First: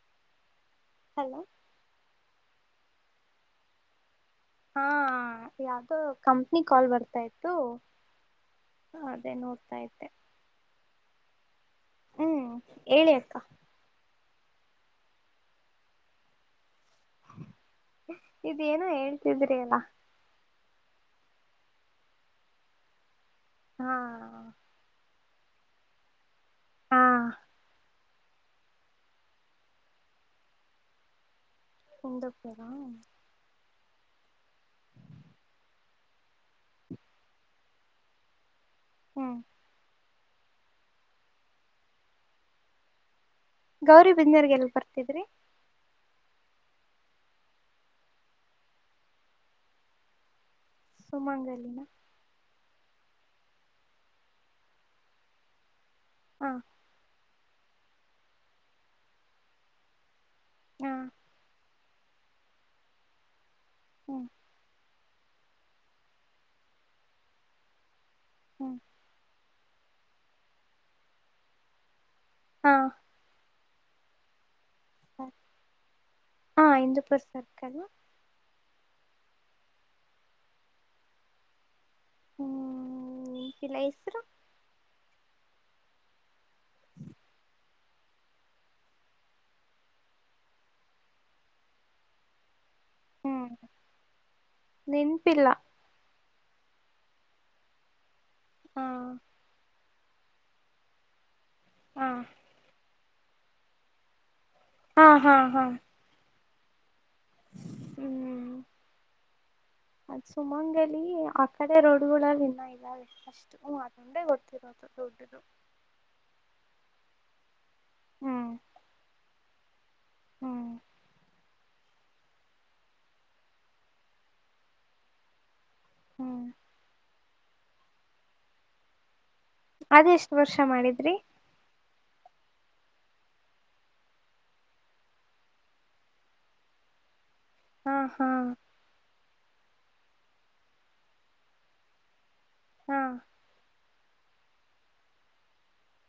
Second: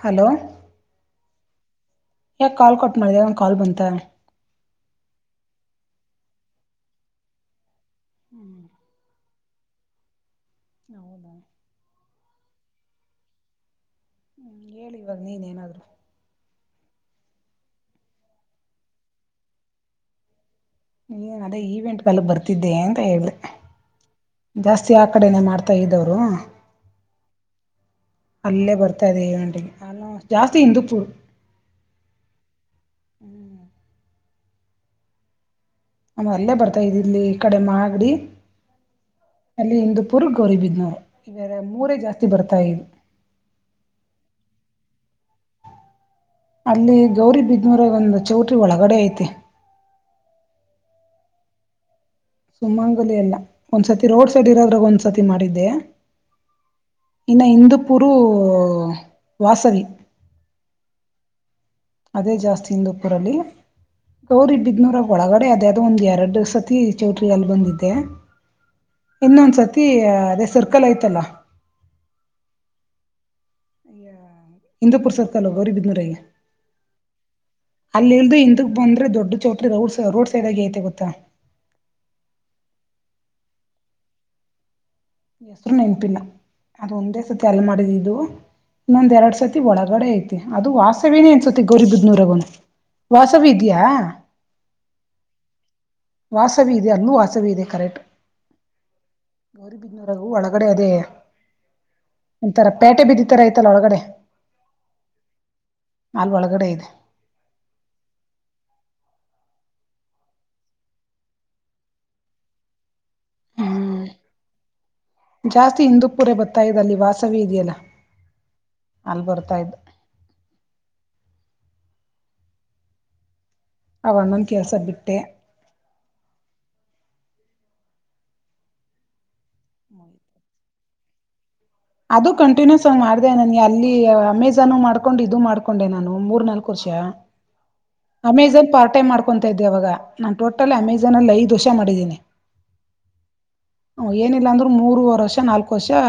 Hello. Hello ಯಾಕ್ call cut ಮಾಡಿದೆ ಯಾವ್ದನ ಕಾಲ್ ಬಂತ. ಹಾ ಯಾವ್ದೋ ಕಂಪ್ನಿ ಕಾಲ್ ಬರ್ತಾ ಇತ್ತು. ಅದೇ ನೋಡ್ ತಾ ಇದ್ದೆ. ಹೌದಾ. ಹ್ಮ್ ಹೇಳಿ ಅಕ್ಕ. ಹ್ಮ್ ಹೇಳಿ ಇವಾಗ ನೀನ್ ಏನಾದ್ರು. ಇದೇನೋ ಹೇಳ್ತಿದ್ರಿ ಅಲ್ಲ. ಏನ್ ಅದೇ ಈವೆಂಟ್ಗೆಲ್ಲ ಬರ್ತಿದ್ದೆ ಅಂತ ಹೇಳ್ದೆ. ಹಾ. ಕಡೆನೆೇ ಮಾಡ್ತಾ ಇದ್ದವರು. ಹಾ. ಅಲ್ಲೇ ಬರ್ತಾ ಇದೆ ಈವೆಂಟಿಗೆ ಅಲ್ಲ ಜಾಸ್ತಿ ಇಂದೂಪೂರ್. ಇಂದೂಪೂರಾ. ಆಮೇಲ್ಅಲ್ಲೇ ಬರ್ತಾ ಇದಿದ್ ಇಲ್ಲಿ ಈ ಕಡೆ ಮಾಗಡಿ. ಹ್ಮ್ ಅಲ್ಲಿ ಇಂದು ಪುರ್ ಗೌರಿಬಿದ್ನೂರ ಇವೆ ಮೂರೇ ಜಾಸ್ತಿ ಬರ್ತಾ ಗೌರಿಬಿದನೂರಿಗೆಲ್ ಬರ್ತಿದ್ರಿ. ಅಲ್ಲಿ ಗೌರಿಬಿದ್ನೂರಾಗ್ ಒಂದು ಚೌಟ್ರಿ ಒಳಗಡೆ ಐತೆ. ಸುಮಂಗಲಿನಾ. ಸುಮಂಗಲಿ ಅಲ್ಲ ಒಂದ್ಸತಿ ರೋಡ್ ಸೈಡ್ ಇರೋದ್ರಾಗ ಒಂದ್ಸರ್ತಿ ಮಾಡಿದ್ದೆ. ಹಾ. ಇನ್ನ ಇಂದೂಪುರು ವಾಸವಿ. ಹಾ. ಅದೇ ಜಾಸ್ತಿ ಇಂದೂಪುರಲ್ಲಿ. ಹ್ಮ್ ಗೌರಿಬಿದ್ನೋರಾಗ್ ಒಳಗಡೆ ಅದ್ಯಾದೊ ಒಂದ್ ಎರಡು ಸತಿ ಚೌಟ್ರಿ ಅಲ್ಲಿ ಬಂದಿದ್ದೆ. ಹ್ಮ್. ಇನ್ನೊಂದ್ಸತೀ ಅದೇ ಸರ್ಕಲ್ ಐತಲ್ಲ ಹಾ. ಇಂದೂಪುರ್ ಸರ್ಕಲ್ಲು ಗೌರಿ ಬಿದ್ನೂರಾಗೆ ಹಾ ಇಂದೂಪುರ್ ಸರ್ಕಲ್ ಅಲ್ಲಿಳ್ದು ಇಂದು ಬಂದ್ರೆ ದೊಡ್ಡ ಚೌಟ್ರಿ ರೌಡ್ಸ್ ರೋಡ್ ಸೈಡಾಗೆ ಐತೆ ಗೊತ್ತಾ. ಹ್ಮ್ ಇಲ್ಲ ಹೆಸ್ರು. ಹೆಸ್ರು ನೆನ್ಪಿಲ್ಲ. ಅದ್ ಒಂದೇ ಸತಿ ಅಲ್ಲಿ ಮಾಡಿದೀವಿ. ದು ಇನ್ನೊಂದ್ ಎರಡ್ ಸತಿ ಒಳಗಡೆ ಐತೆ ಅದು ವಾಸವೀನೆ ಅನ್ಸುತ್ತೆ ಗೌರಿಬಿದ್ನೂರಗೂನು. ವಾಸವಿ ಹ್ಮ್ ಇದ್ಯಾ. ನೆನ್ಪಿಲ್ಲ ವಾಸವಿ ಇದ್ಯಾ ಅಲ್ಲೂ ವಾಸವಿ ಇದೆ ಕರೆಕ್ಟ್. ಹಾ. ಬಿದ್ನುರಾಗೂ ಒಳಗಡೆ ಅದೇ. ಹಾ ಒಂತರ ಪೇಟೆ ಬೀದಿ ತರ ಐತಲ್ಲ ಒಳಗಡೆ. ಹಾ ಹಾ ಹಾ. ಒಳಗಡೆ ಇದೆ. ಹ್ಮ್ ಅದ್ ಸುಮಂಗಲೀ ಆ ಕಡೆ ರೋಡುಗುಳಲ್ ಇನ್ನ ಇದಾವೆ ಅಷ್ಟು ಹೂ ಹ್ಮ್ ಅದೊಂದೆ ಗೊತ್ತಿರೋದ್. ಜಾಸ್ತಿ ಇಂದೂಪುರ ಬತ್ತಾ ಇದ್ದಲ್ಲಿ ವಾಸವಿ ಇದೆಯಲ್ಲ ಹ್ಮ್ ಅಲ್ಲಿ ಬರ್ತಾ ಇದ್ದೆ. ಹ್ಮ್ ಅವಣ್ಣನ್ ಕೆಲ್ಸ ಬಿಟ್ಟೆ. ಹ್ಮ್. ಅದ್ ಎಷ್ಟ್ ವರ್ಷ ಮಾಡಿದ್ ರಿ ಅದು ಕಂಟಿನ್ಯೂಸ್ ಆಗ್ ಮಾಡ್ದೆ ನಾನ್ ಅಲ್ಲಿ ಅಮೆಜಾನ್ ಮಾಡ್ಕೊಂಡು ಇದು ಮಾಡ್ಕೊಂಡೆ ನಾನು ಮೂರ್ ನಾಲ್ಕ್ ವರ್ಷ. ಹಾ ಹಾ ಅಮೆಜಾನ್ ಪಾರ್ಟ್ ಟೈಮ್ ಮಾಡ್ ಕೊಂತಾ ಇದ್ದೆ ಅವಾಗ ನಾನ್ ಟೋಟಲ್ ಅಮೆಜಾನ್ ಅಲ್ಲಿ ಐದು ವರ್ಷ ಮಾಡಿದಿನಿ. ಹಾ. ಹು ಏನಿಲ್ಲಾ ಅಂದ್ರು ಮೂರುವರ್ ವರ್ಷ ನಾಲ್ಕು ವರ್ಷಾ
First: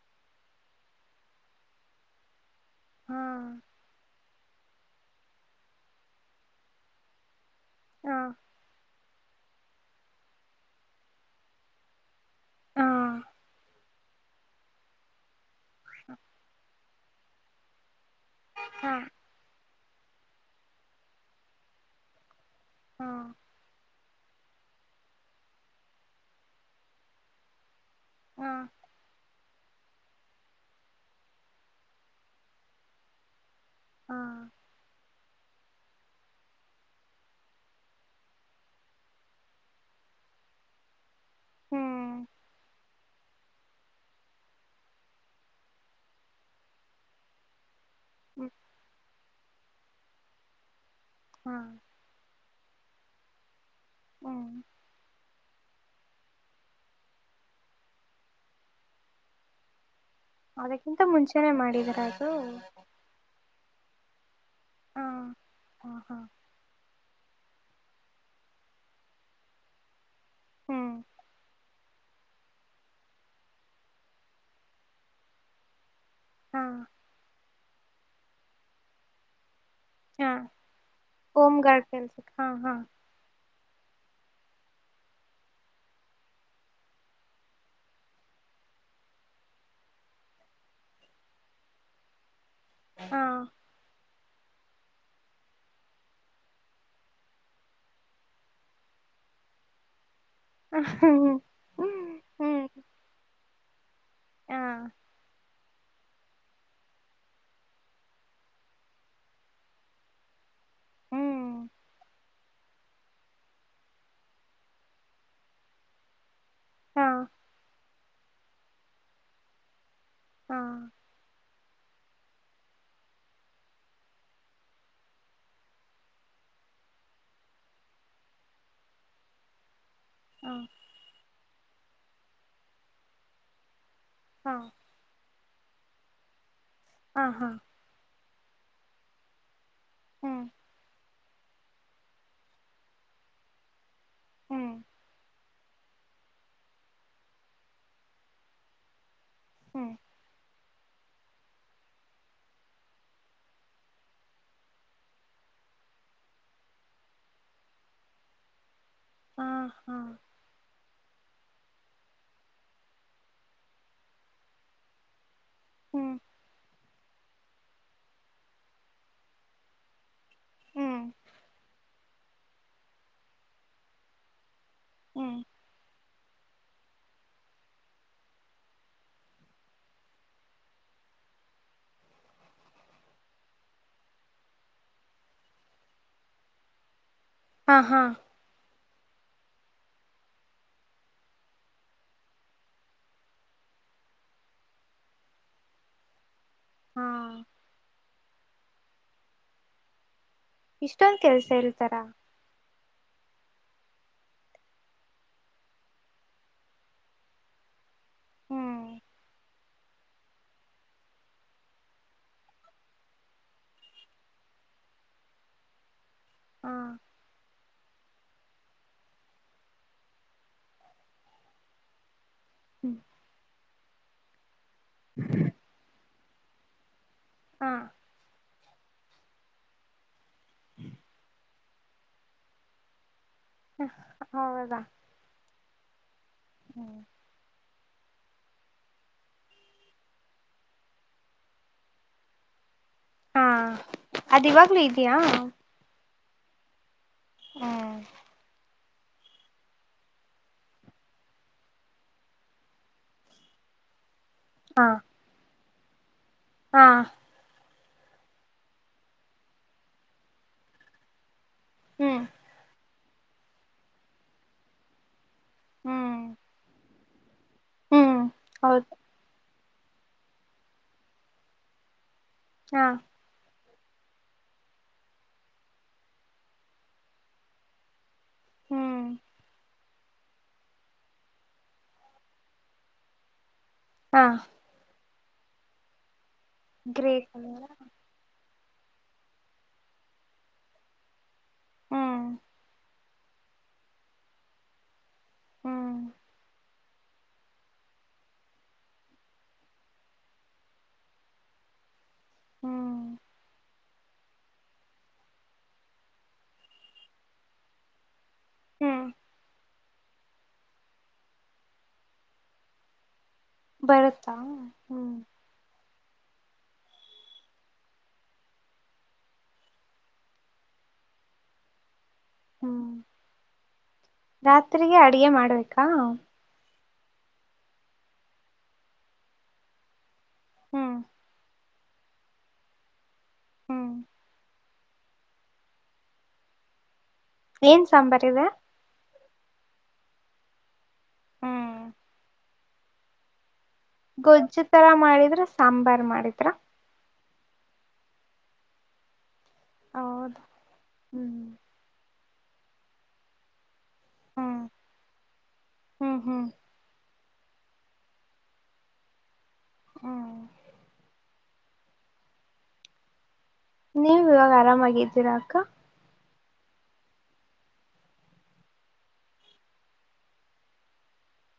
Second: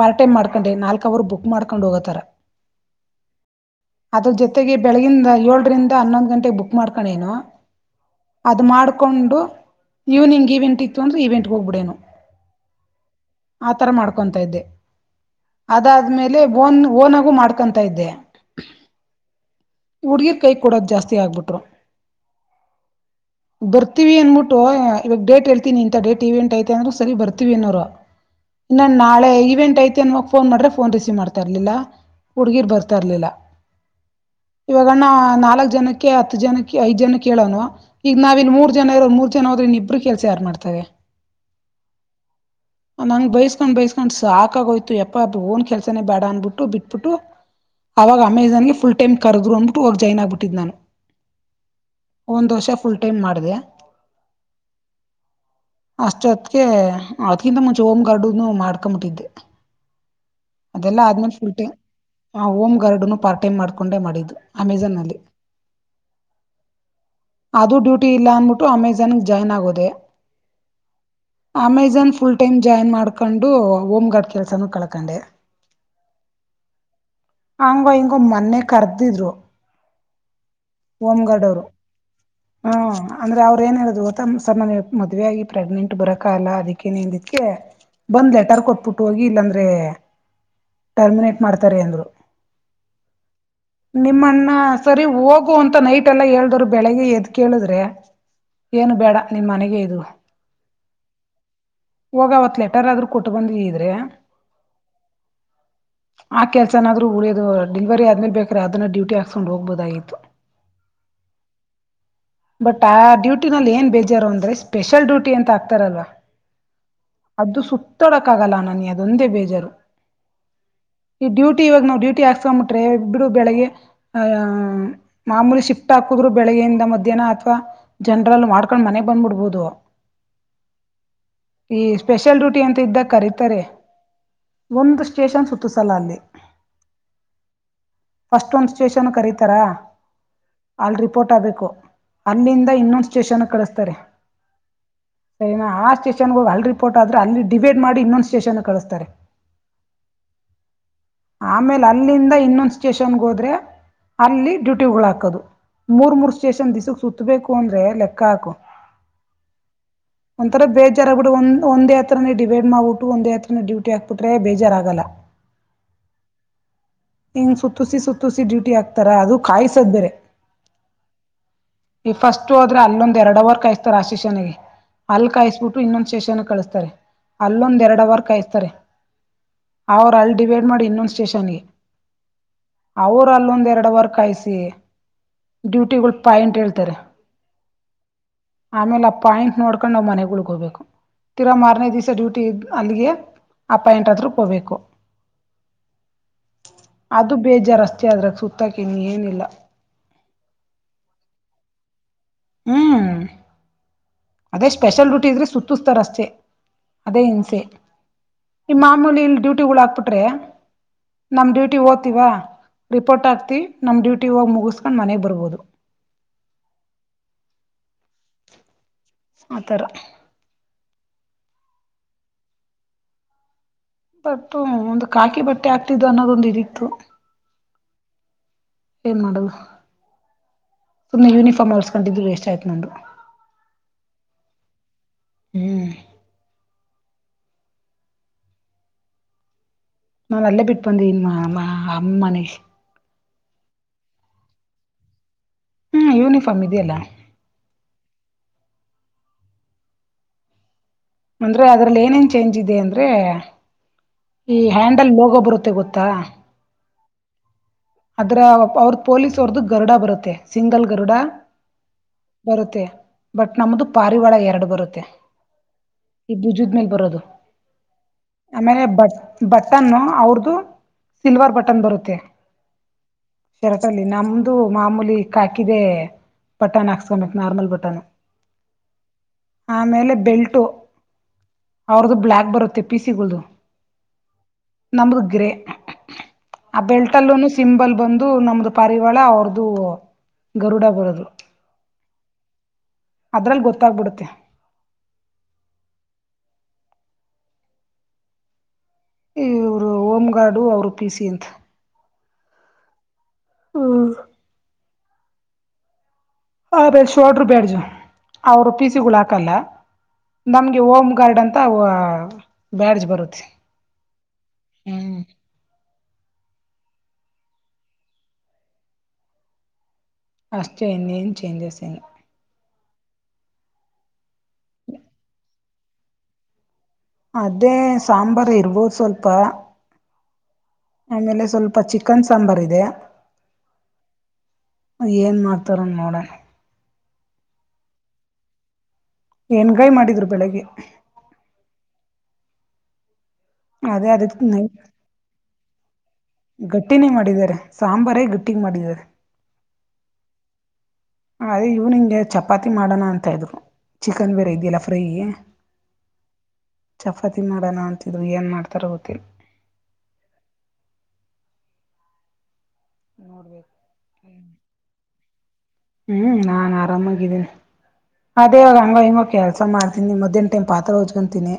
ಪಾರ್ಟೈಮ್ ಮಾಡ್ಕಂಡೆ ನಾಲ್ಕ್ ಅವರ್ ಬುಕ್ ಮಾಡ್ಕೊಂಡ್ ಹೋಗೋತರ. ಹಾ. ಅದ್ರ ಜೊತೆಗೆ ಬೆಳಗಿಂದ ಯೋಳರಿಂದ ಹನ್ನೊಂದ್ ಗಂಟೆಗೆ ಬುಕ್ ಮಾಡ್ಕಣೇನು. ಹಾ ಅದ್ ಮಾಡ್ ಕೊಂಡು ಈವ್ನಿಂಗ್ ಇವೆಂಟ್ ಇತ್ತು ಅಂದ್ರೆ ಈವೆಂಟ್ಗೆ ಹೋಗ್ಬಿಡೇನು. ಹಾ ಆತರ ಮಾಡ್ಕೊಂತ ಇದ್ದೆ. ಅದಾದ್ಮೇಲೇ ಬೋನ್ನೂ ಓನಾಗೂ ಮಾಡ್ಕೊಂತ ಇದ್ದೆ. ಹಾ. ಹುಡ್ಗೀರ್ ಕೈ ಕೂಡದ್ ಜಾಸ್ತಿ ಆಗ್ಬಿಟ್ರು. ಹಾ ಬರ್ ರ್ತಿವಿ ಅಂದ್ಬಿಟ್ಟು ಇವಾಗ್ ಡೇಟ್ ಹೇಳ್ತಿನಿ ಇಂತ ಡೇಟ್ ಇವೆಂಟ್ ಐತೆ ಅಂದರೆ ಸರಿ ಬರ್ತಿವಿ ಅನ್ನೋರು. ಹಾ ಇನ್ನ ನಾಳೆ ಇ ಐತಿ ಅನ್ವಾಗ ಫೋನ್ ಮಾಡ್ರೆ ಫೋನ್ ರಿಸೀವ್ ಮಾಡ್ತಾ ಇರ್ಲಿಲ್ಲ ಹುಡ್ಗೀರ್ ಬರ್ತಾ ಇರ್ಲಿಲ್ಲ. ಹಾ ಇವಾಗಣ್ಣ ನಾಲ್ಕ್ ಜನಕ್ಕೆ ಹತ್ತು ಜನಕ್ಕೆ ಐದ್ ಜನಕ್ಕೇಳೋನು ಈಗ ನಾವ ಇಲ್ಲಿ ಮೂರ್ ಜನ ಇರೋರ್ ಮೂರ್ ಜನ ಹೋದ್ರೆ ಇನ್ ಇಬ್ರು ಕೆಲ್ಸ ಯಾರ್ ಮಾಡ್ತಾರೆ. ಹ್ಮ್. ನಂಗ್ ಬೈಸ್ಕೊಂಡ್ ಬೈಸ್ಕೊಂಡ್ ಸಾಕ್ ಕಾಗೋಯ್ತು ಯಪ್ಪಾ ಓನ್ ಕೆಲ್ಸನೇ ಬೇಡ ಅನ್ಬಿಟ್ಟು ಬಿಟ್ಬಿಟ್ಟು ಅವಾಗ ಹ್ಮ್ ಅಮೇಜಾನಲ್ಲಿ ಫುಲ್ ಟೈಮ್ ಕರದ್ರು ಅಂದ್ಬುಟ್ಟು ಹೋಗ್ ಜಾಯ್ನ್ ಆಗ್ಬಿಟ್ಟಿದ್ದ ನಾನು. ಹಾ. ಒಂದ ವರ್ಷ ಫುಲ್ ಟೈಮ್ ಮಾಡಿದೆ. ಹ್ಮ್. ಅಷ್ಟೇ ಹೊತ್ಗೆ ಅದ್ಕಿಂತ ಮುಂಚೆ ಹೋಮ್ ಗಾರ್ಡನೂ ಮಾಡ್ಕೊಂಬಿಟ್ಟಿದ್ದೆ. ಅದೆಲ್ಲ ಅದಕ್ಕಿಂತ ಆದ್ಮೇಲೆ ಮುಂಚೆನೆ ಫುಲ್ ಟೈಮ್ ಮಾಡಿದರ ಅದು ಆ ಹೋಮ್ ಗಾರ್ಡ್ನು ಪಾರ್ಟ್ ಟೈಮ್ ಮಾಡ್ ಕೊಂಡೆ ಮಾಡಿದ್ದು. ಹಾ ಅಮೆಜಾನ್ನಲ್ಲಿ. ಹಾ ಹಾ ಅದೂ ಡ್ಯೂಟಿ ಇಲ್ಲ ಅನ್ಬಿಟ್ಟು ಅಮೆಜಾನ್ಗೆ ಜಾಯ್ನ್ ಆಗೋದೆ. ಹ್ಮ್. ಅಮೆಜಾನ್ ಫುಲ್ ಟೈಮ್ ಜಾಯ್ನ್ ಮಾಡ್ಕೊಂಡು ಹೋಮ್ಗಾಡ್ ಕೆಲ್ಸನ್ನು ಕಳಕಂಡೆ. ಹಾ. ಹಂಗೊ ಹಿಂಗೊ ಮೊನ್ನೆ ಕರ್ದಿದ್ರು. ಹಾ ಹೋಮ್ ಓಮ್ ಅವರು ಗಾರ್ಡ್ ಕೆಲ್ಸಕ್ ಹಾ ಹಾ. ಹ್ಮ ಅಂದ್ರೆ ಅವ್ರ ಏನ್ ಹೇಳಿದ್ರು ಗೊತ್ತಾ ಸರ್ ನನ್ಗೆ ಮದುವೆಯಾಗಿ ಪ್ರೆಗ್ನೆಂಟ್ ಬರಕ್ ಆಗಲ್ಲ ಅದಿಕ್ಕೆ ನಿಂದಕ್ಕೆ ಬಂದ್ ಲೆಟರ್ ಕೊಟ್ಬಿಟ್ ಹೋಗಿ ಇಲ್ಲಾಂದ್ರೆ ಟರ್ಮಿನೇಟ್ ಮಾಡ್ತಾರೆ ಅಂದ್ರು. ಹಾ. ನಿಮ್ಮಣ್ಣ ಸರಿ ಹೋಗು ಅಂತ ನೈಟ್ ಎಲ್ಲ ಹೇಳ್ದವ್ರು ಬೆಳಿಗ್ಗೆ ಎದ್ ಕೇಳಿದ್ರೆ, ಏನು ಬೇಡ ನೀನ್ ಮನೆಗೆ ಇರು. ಹ್ಮ್ ಹೋಗ ಅವತ್ ಹ್ಮ್ ಲೆಟರ್ ಆದ್ರೂ ಕೊಟ್ಟು ಬಂದೀ [unintelligible] ಹಾ. ಆ ಕೆಲ್ಸನಾದ್ರೂ ಉಳಿದು ಡಿಲಿವರಿ ಆದ್ಮೇಲ್ ಬೇಕ್ರೆ ಅದನ್ನ ಡ್ಯೂಟಿ ಹಾಕಸ್ಕೊಂಡು ಹೋಗ್ಬೋದಾಗಿತ್ತು. ಹ್ಮ್ ಬಟ್ ಆ ಡ್ಯೂಟಿನಲ್ಲಿ ಏನ್ ಬೇಜಾರು ಅಂದ್ರೆ ಸ್ಪೆಷಲ್ ಡ್ಯೂಟಿ ಅಂತ ಹಾಕ್ತಾರಲ್ವಾ ಹಾ ಅದು ಸು ತೊಡಕ್ಕಾಗಲ್ಲ ನಾ ನನ್ಗೆ ಅದೊಂದೇ ಬೇಜಾರು. ಹಾ. ಈ ಡ್ಯೂಟಿ ಇವಾಗ ನಾವು ಡ್ಯೂಟಿ ಹಾಕ್ಸ್ಕೊಂಡ್ಬಿಟ್ರೆ ಬಿಡು ಬೆಳಗ್ಗೆ ಅ ಮಾಮೂಲಿ ಶಿಫ್ಟ್ ಹಾಕುದ್ರು ಬೆಳಗ್ಗೆಯಿಂದ ಮಧ್ಯಾಹ್ನ ಅಥ್ವಾ ಜನರಲ್ ಮಾಡ್ಕೊಂಡ್ ಮನೆಗ್ ಬಂದ್ಬಿಡ್ಬಹದು. ಹಾ. ಈ ಸ್ಪೆಷಲ್ ಡ್ಯೂಟಿ ಅಂತ ಇದ್ದಾಗ ಕರಿತಾರೆ. ಹಾ ಒಂದು ಸ್ಟೇಷನ್ ಸುತ್ ತ್ತುಸಲ್ಲ ಅಲ್ಲಿ. ಹಾ ಹಾ. ಫಸ್ಟ್ ಒಂದ್ ಸ್ಟೇಷನ್ ಕರಿತಾರ. ಹ್ಮ್ ಅಲ್ರಿ ಫೋರ್ಟ್ ಆಗ್ಬೇಕು ಅಲ್ಲಿಂದ ಇನ್ನೊಂದು ಸ್ಟೇಷನ್ ಕಳಿಸ್ತಾರೆ. ಹ್ಮ್ ಸರಿನಾ ಆ ಸ್ಟೇಷನ್ಗೊಗ್ ಅಲ್ಲಿ ರಿಪೋರ್ಟ್ ಆದ್ರೆ ಅಲ್ಲಿ ಡಿವೈಡ್ ಮಾಡಿ ಇನ್ನೊಂದು ಸ್ಟೇಷನ್ ಕಳಸ್ತಾರೆ. ಹ್ಮ್. ಆಮೇಲೆ ಅಲ್ಲಿಂದ ಇನ್ನೊಂದು ಸ್ಟೇಷನ್ಗೆೋದ್ರೆ ಅಲ್ಲಿ ಡ್ಯೂಟಿಗುಳ ಹಾಕದು ಮೂರ್ ಮೂರ್ ಸ್ಟೇಷನ್ ದಿಸಕ್ ಸುತ್ತಬೇಕು ಅಂದ್ರೆ ಲೆಕ್ಕ ಹಾಕು. ಹಾ ಹಾ. ತೆರಬಿಡು ಒಂದ ಒಂದೆ ಹತ್ರನೇ ಡಿವೈಡ್ ಮಾಡಬಿಟ್ಟು ಒಂದೇ ಹತ್ರ. ಡ್ಯೂಟಿ ಹಾಕ್ಬಿಟ್ರೆ ಬೇಜಾರಾಗಲ್ಲ. ಹ್ಮ್ ಹಿಂಗ್ ಸುತ್ತೂಸಿ ಸುತ್ತೂಸಿ ಡ್ಯೂಟಿ ಹಾಕ್ತಾರಾ ಅದು ಕಾಯಸದ್ ಬೇರೆ. ಹ್ಮ್ ಈ ಫಸ್ಟ್ ಹೋದ್ರೆ ಅಲ್ಲೊಂದ್ ಎರಡು ಅವರ್ ಕಾಯ್ಸ್ತಾರೆ ಆ ಶಷ್ಯನಿಗೆ ಅಲ್ಲಿ ಹ್ಮ್ ಕಾಯಸ್ಬಿಟ್ಟು ಇನ್ನೊಂದ ಶಷನ್ ಕಳಿಸ್ತಾರೆ ಅಲ್ಲೊಂದ ಎರಡ್ ಅವರ್ ಕಾಯಸ್ತಾರೆ ಸರಿ ಅವ್ರ ಅಲ್ಲಿ ಡಿವೈಡ್ ಮಾಡಿ ಇನ್ನೊಂದ ಸ್ಟೇಷನ್ಗೆ ಅವರು ಅಲ್ಲೊಂದ್ ಎರಡು ಅವರ್ ಕಾಯಿಸಿ ಡ್ಯೂಟಿಗುಳ ಪಾಯಿಂಟ್ ಹೇಳ್ತಾರೆ. ಹಾ ಹಾ ಆಮೇಲೆ ಆ ಪಾಯಿಂಟ್ ನೋಡ್ಕೊಂಡು ನಾವು ಮನೆಗುಳಗ್ ಹೊಗ್ಬೇಕು ತಿರಾ ಮಾರನೇ ದಿವ್ಸ ಡ್ಯೂಟಿ ಅಲ್ಲಿಗೆ. ಅಪ್ಪಾಯಂಟ್ ಆದ್ರೂಬೇಕು. ಹಾ ಅದು ಬೇಜಾರ ಅಷ್ಟೆ ಆದ್ರ ಸುತ್ತ. ಇನ್ನೇನಿಲ್ಲ. ಇಷ್ಟೊಂದ ಕೆಲ್ಸ ಇರ್ತಾರ. ಹ್ಮ್ ಅದೇ ಸ್ಪೆಷಲ್ ಡ್ಯೂಟಿ ಇದ್ರೆ ಸುತ್ತುಸ್ತಾರೆ ಅಷ್ಟೇ ಅದೇ ಹಿಂಸೆ. ಹ್ಮ್ ಮಾಮೂಲಿಲ್ಲಿ ಡ್ಯೂಟಿಗಳ ಹಾಕ್ ಪುಟ್ರೆ ನಮ್ಮ ಡ್ಯೂಟಿ ಹೋಗ್ತೀವಾ ರಿಪೋರ್ಟ್ ಆಕ್ತಿವ್ ನಮ್ಮ ಡ್ಯೂಟಿ ಹೋಗಿ ಮುಗಿಸ್ಕೊಂಡು ಮನೆಗೆ ಬರ್ಬೋದು. ಹ್ಮ [inaudible] ಆತರ. ಹ್ಮ್ ಪಪ್ ಪುಂ ಒಂದು ಕಾಕಿ ಬಟ್ಟೆ ಆಕ್ತಿದ್ದ. ಅನ್ನದೊಂದು ಇದಿತ್ತು. ಹಾ ಏನ್ ಮಾಡದು. ಸುಮ್ನೆ ಯೂನಿಫ್ ಒರ್ಸ್ ಗಂಟಿದಿದ್ದು ವೇಸ್ಟ್ ಆಯ್ತು ನಂದು. ಉಫ್ ಹೌದಾ. ಹ್ಮ್ ಹ್ಮ್ ನಾವು ಅಲ್ಲೇ ಬಿಟ್ಟು ಬಂದೀನಿಮಾ ಅಮ್ಮಾ ಅಮ್ಮನೇಶ್. ಹಾ ಅದ್ ಇವಾಗ್ಲೂ ಇದಿಯಾ. ಹ್ಮ್ ಯೂನಿಫಾರ್ಮ್ ಇದೆಯಲ್ಲ. ಹ್ಮ್. ಅಂದ್ರೆ ಅದ್ರಲ್ಲಿ ಏನೇನ್ ಚೇಂಜ್ ಇದೆ ಅಂದ್ರೆ. ಈ ಹಾ ಹ್ಯಾಂಡಲ್ ಲೋಗೋ ಬರುತ್ತೆ. ತ್ತ ಗೊತ್ತಾ. ಹಾ ಅದ್ರ ಅವರದು ಪೋಲಿಸ್ ಅವರದು ಗರುಡ ಬರುತ್ತೆ ಸಿಂಗಲ್ ಗರುಡ. ಹ್ಮ್ ಬರುತ್ತೆ. ಬಟ್ ನಮ್ದು ಪಾರಿವಾಳ ಎರಡು ಬರುತ್ತೆ ಹ್ಮ್ ಈ ಬಜುದ್ ಮೇಲ್ ಬರೋದು. ಹ್ಮ್ ಆಮೇಲೆ ಹೌದು ಬಟ್. ಬಟನ್ ಅವ್ರದು ಸಿಲ್ವರ್ ಬಟನ್ ಬರುತ್ತೆ. ಹಾ ಶರ್ಟ್ ಅಲ್ಲಿ ನಮ್ದು ಮಾಮೂಲಿ ಕಾಕಿದೆ ಬಟನ್ ಹಾಕಿಸ್ಕೊಬೇಕು ನಾರ್ಮಲ್ ಬಟಾನ್. ಹ್ಮ್ ಆಮೇಲೆ ಬೆಲ್ಟು ಅವ್ರದುು ಬ್ಲ್ಯಾಕ್ ಬರುತ್ತೆ ಪಿ ಸಿ ಗಳದು. ಹಾ ನಮ್ದು ಗ್ರೇ. ಆ ಬೆಲ್ಟ ಗ್ರೇ ಅಲ್ಲೂನು. ಕಲರ್ ಸಿಂಬಲ್ ಬಂದು ನಮ್ದು. ಪರಿವಾಳ ಅವ್ರದುು ಗರುಡ ಬರದು. ಹ್ಮ್ ಅದ್ರಲ್ಲಿ ಗೊತ್ತಾಗಬಿಡುತ್ತೆ. ಹ್ಮ್ ಇವರು ಹೋಮ್ ಗಾರ್ಡು ಅವರು ಪಿ ಸಿ ಅಂತ. ಹ್ಮ್ ಹ್ಮ. ಹಾ ಬ ಶೋಡರ ಬ್ಯಾಡ್ಜ. ಅವರು ಪಿ ಸಿ ಹ್ಮ್ ಗಳು ಹಾಕಲ್ಲ. ನಮ್ಗೆ ಹೋಮ್ ಗಾರ್ಡ್ ಅಂತ ಬ್ಯಾಡ್ಜ್ ಬರುತ್ತೆ. ಬರುತ್ತಾ ಹ್ಮ್. ಅಷ್ಟೇ ಇನ್ನೇನು ಚೇಂಜಸ್ ಇಲ್ಲ. ಹ್ಮ್ ರಾತ್ರಿಗೆ ಅಡಗೆ ಮಾಡ್ಬೇಕಾ. ಅದೇ ಸಾಂಬಾರ ಇರ್ಬೋದು ಸ್ವಲ್ಪ. ಹ್ಮ್ ಆಮೇಲೆ ಸ್ವಲ್ಪ. ಚಿಕನ್ ಸಾಂಬಾರ ಇದೆ. ಹ್ಮ. ಏನ್ ಮಾಡ್ತಾರ ನೋಡೋಣ. ಏನ್ ಸಾಂಬರ್ ಇದೆ. ಎಣ್ಗಾಯ್ ಮಾಡಿದ್ರು ಬೆಳಿಗ್ಗೆ. ಅದೇ ಅದಕ್ಕೆ ಗೊಜ್ಜಿ ತರ ಮಾಡಿದ್ರ ಸಾಂಬಾರ್ ಮಾಡಿದ ಗಟ್ಟಿನೇ ಮಾಡಿದ್ದಾರೆ ಸಾಂಬಾರೇ ಗಟ್ಟಿಗೆ ಮಾಡಿದ್ದಾರೆ. ಹೌದ. ಅ ಈವನಂಗ. ಚಪಾತಿ ಮಾಡೋಣ ಅಂತ ಇದ್ರು. ಚಿಕನ್ ಬೇರೆ ಹ್ಮ್ ಇದಲ್ಲ ಫ್ರೈ ಹ್ಮ್ ಹ್ಮ್ ಚ ಆಫಾತಿ ಮಾಡೋಣ ಅಂತಿದ್ರು ಏನ್ ಮಾಡ್ತಾರ ಗೊತ್ತಿಲ್ಲ. ಹ್ಮ ನೋಡ್ಬೇಕು ನೀವ ಇವಾಗ ಆರಾಮಾಗಿದ್ದೀರಾ. ಕ ಹ್ಮ್ ನಾನ್ ಆರಾಮಾಗಿದ್ದೀನಿ ಅದೇವಾಗ ಹಂಗ ಹಂಗ ಕೆಲಸ ಮಾಡ್ತೀನಿ ಮಧ್ಯಾಹ್ ಟೈಮ್ ಪಾತ್ರ ಹೊಜ್ಕೊಂತೀನಿ.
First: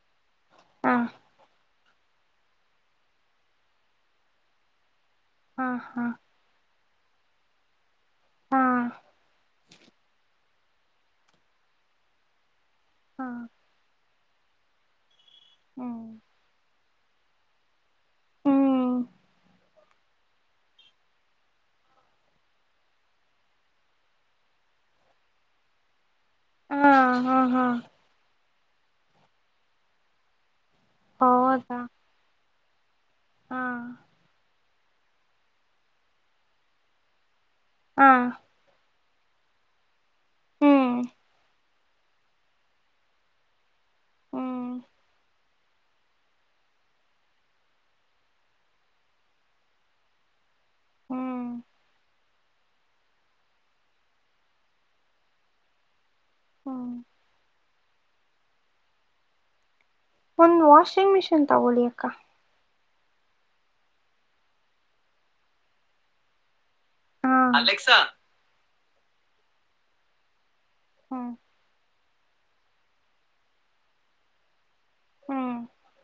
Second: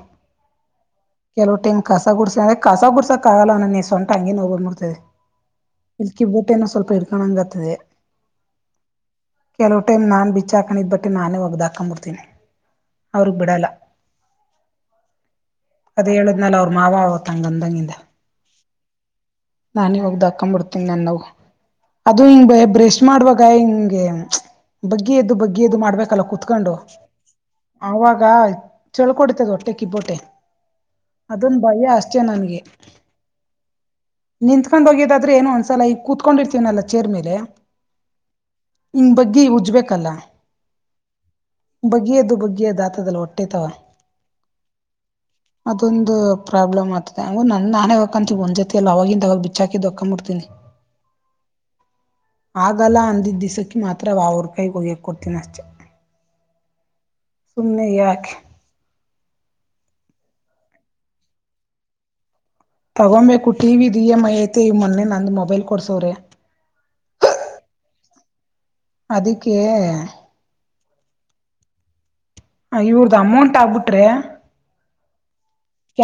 ಹಾ ಕೆಲವ ಟೈಮ್. ಕಸ ಗುಡ್ಸೆ ಕಸ ಗುಡ್ಸಕ್ ಆಗಲ್ಲ ನನಗೆ ಸೊಂಟ ಹಂಗೆ ನೋವ್ವು ಬಂದಬುಡುತ್ತೆ. ಹಾ ಹಾ ಹಿಲ್ಕಿ ಬೂಟೆನ ಸ್ವಲ್ಪ. [unintelligible] ಕತ್ತದೆ ಹಾ ಕೆಲವು ಟೈಮ ನಾನ್ ಬಿ ಚಾಕನದ್ ಬಟ್ಟೆ ನಾನೇ ಒಗ್ದ ಹಾಕೊಂಬಡ್ತನಿ. ಹಾ ಅವ್ರಗ್ ಬಿಡಲ್ಲ. ಅದ ಹ್ಮ್ ಹೇಳದ್ ನಲ್ ಅವ್ರ. ಮಾವ ಅವತ್ತಂಗಂದಗಿಂದ. ಹ್ಮ್ ನಾನಿ ಇವಾಗಿದ ಇದ ಹಾಕ್ ಬಿಡ್ತೀನ ನನ್ನ ಅದು ಹಿಂಗ್ ಬ್ರಷ್ ಮಾಡುವಾಗ ಹಿಂಗೆ ಬಗ್ಗಿ ಎದ್ದು ಬಗ್ಗಿ ಎದ್ದು ಮಾಡ್ಬೇಕಲ್ಲ ಕೂ ಕತ್ಕೊಂಡು ಹಾ ಹಾ ಹಾ ಅವಾಗ. ಚೊಕ್ ಹೊಡಿತದೆ ಹೊಟ್ಟೆ ಕಿಬ್ಬೋಟ್ಟೆ. ಅದೊಂದು ಹೌದಾ ಭಯ ಅಷ್ಟೇ ನನ್ಗೆ. ಹಾ ನಿಂತ್ಕೊಂಡು ಹೋಗೆದಾದ್ರೆ ಏನು ಅನಸಲ ಈಗ ಕೂತ್ಕೊಂಡಿರ್ತಿನಿ ಅಲ್ಲ ಚೇರ್ ಮೇಲೆ. ಹಾ ಹಿಂಗ್ ಬಗ್ಗೆ ಉಜ್ಬೇಕಲ್ಲಾ. ಹ್ಮ್ ಬಗ್ಗಿ ಎದ್ದು ಬಗ್ಗಿ ಎದ್ದು ಆತದಲ್ಲ ಹೊಟ್ಟೆತವ. ಹ್ಮ್ ಅದೊಂದು ಪ್ರಾಬ್ಲಮ್ ಆತದೆ ಅಂಗ ನನ್ ನಾನೇ ಹೊಕಂತೀ ಒಂದ್ ಜತಿ ಎಲ್ಲ ಅವವಾಗಿಂದಾಗ ಬಿಚ್ಚಾಕಿದ್ಕ್ಕಂಬಿಡ್ತೀನಿ. ಹ್ಮ್ ಆಗಲ್ಲ ಅಂದಿದ್ದ ದಿವಸಕ್ಕೆ ಮಾತ್ರ ಆ ಅವ್ರ್ ಕೈ ಹೊಗಿಯಾಕ್ಕೊಡ್ತೀನ ಅಷ್ಟೆ. ಹ್ಮ ಸುಮ್ನೆ ಯಾಕೆ. ಒಂದ್ ವಾಷಿಂಗ್ ಮಿಷಿನ್ ತಗೊಳಿ ಅಕ್ಕ. ತಗೊಂಬೇಕು ಟಿ ವಿದು ಇ ಎಂ ಐ ಐತೆ ಇ ಮೊನ್ನೆ ನಂದು ಮೊಬೈಲ್ ಕೊಡ್ಸೋವ್ರೆ. ಹ್ಮ ಅಲೆಕ್ಸಾ. ಅದಕ್ಕೆ ಹ್ಮ ಹ ಇವ್ರ್ದ ಅಮೌಂಟ್ ಆಗ್ಬಿಟ್ರೆ. ಹ್ಮ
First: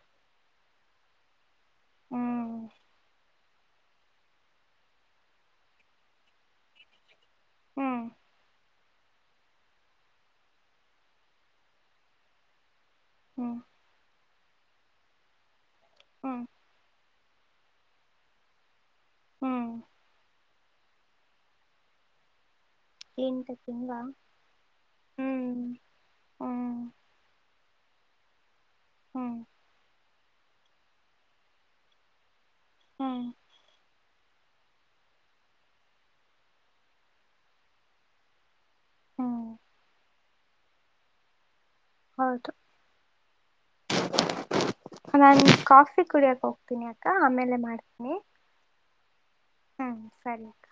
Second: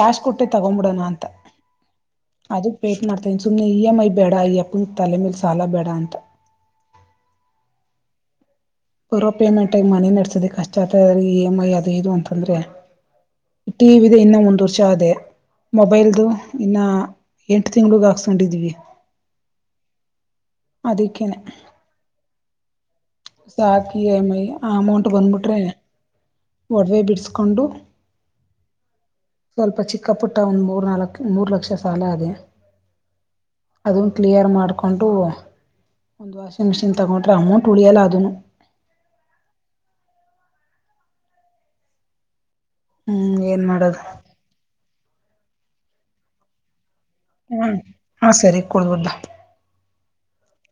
ಕಸ್ಕೊಟ್ಟೆ ತಗೋಬೀಡನಾ ಅಂತ. ಹ್ಮ್ ಅದು ಪೇಟ್ನಾ ಸುಮ್ನೆ ಇ ಎಂ ಐ ಬೇಡ ಇಯ್ಯಪ್ಪನ ತಲೆ ಮೇಲೆ ಸಾಲ ಬೇಡ ಅಂತ. ಹ್ಮ್ ಬರೋ ಪೇಮೆಂಟ್ಗೇ ಮನೆ ನಡ್ಸದೆ ಕಷ್ಟ ಆಗ್ತದೇ ಇ ಎಮ್ ಐ ಅದು ಇದು ಅಂತಂದ್ರೆ. ಹ್ಮ್. ಇನ್ನು ಒಂದು ವರ್ಷ ಅದೇ. ಮೊಬೈಲ್ದು ಹ್ಮ್ ಇನ್ನ. ಎಂಟು ತಿಂಗಳಿಗೆ ಹಾಕ್ಸ್ಕೊಂಡಿದ್ವಿ. ಹ್ಮ್ ಅದಿಕ್ಕೆ ನೇ. ಎಂಟು ಸಾಕು ತಿಂಗಳ ಈ ಎಂ ಏ, ಆ ಅಮೌಂಟ್ ಹ್ಮ್ ಬಂದ್ಬಿಟ್ರೆ ಹ್ಮ್ ಒಡವೆ ಬಿಡಿಸಕೊಂಡು. ಹ್ಮ್ ಸ್ವಲ್ಪ ಚಿಕ್ಕ. ಕ್ಕ ಪುಟ್ಟ ಒಂದು ಮೂರ್ ನಾಲ್ಕು ಮೂರು ಲಕ್ಷ ಸಾಲ ಅದೇ. ಹೂಂ ಅದನ್ನು ಕ್ಲಿಯರ್ ಮಾಡಿಕೊಂಡು ಒಂದು ವಾಷಿಂಗ್ ಮಿಷಿನ್ ತಗೊಂಡ್ರೆ ಅಮೌಂಟ್ ಉಳಿಯೋಲ್ಲ ಅದುನು. ಹ್ಮ್ ಹೌದು ಹ್ಮ್ ಏನ್ ಮಾಡದು. ನಾನ್ ಕಾಫಿ ಕುಡಿಯಾಕ್ ಹೋಗ್ತೀನಿ. ಕ್ಕ ಆಮೇಲೆ ಹ್ಞೂ ಮಾಡ್ತೀನಿ ಹಾಂ ಸರಿ ಕೊಡ್ಬೋದಾ [unintelligible] ಸರಿ ಅಕ್ಕ.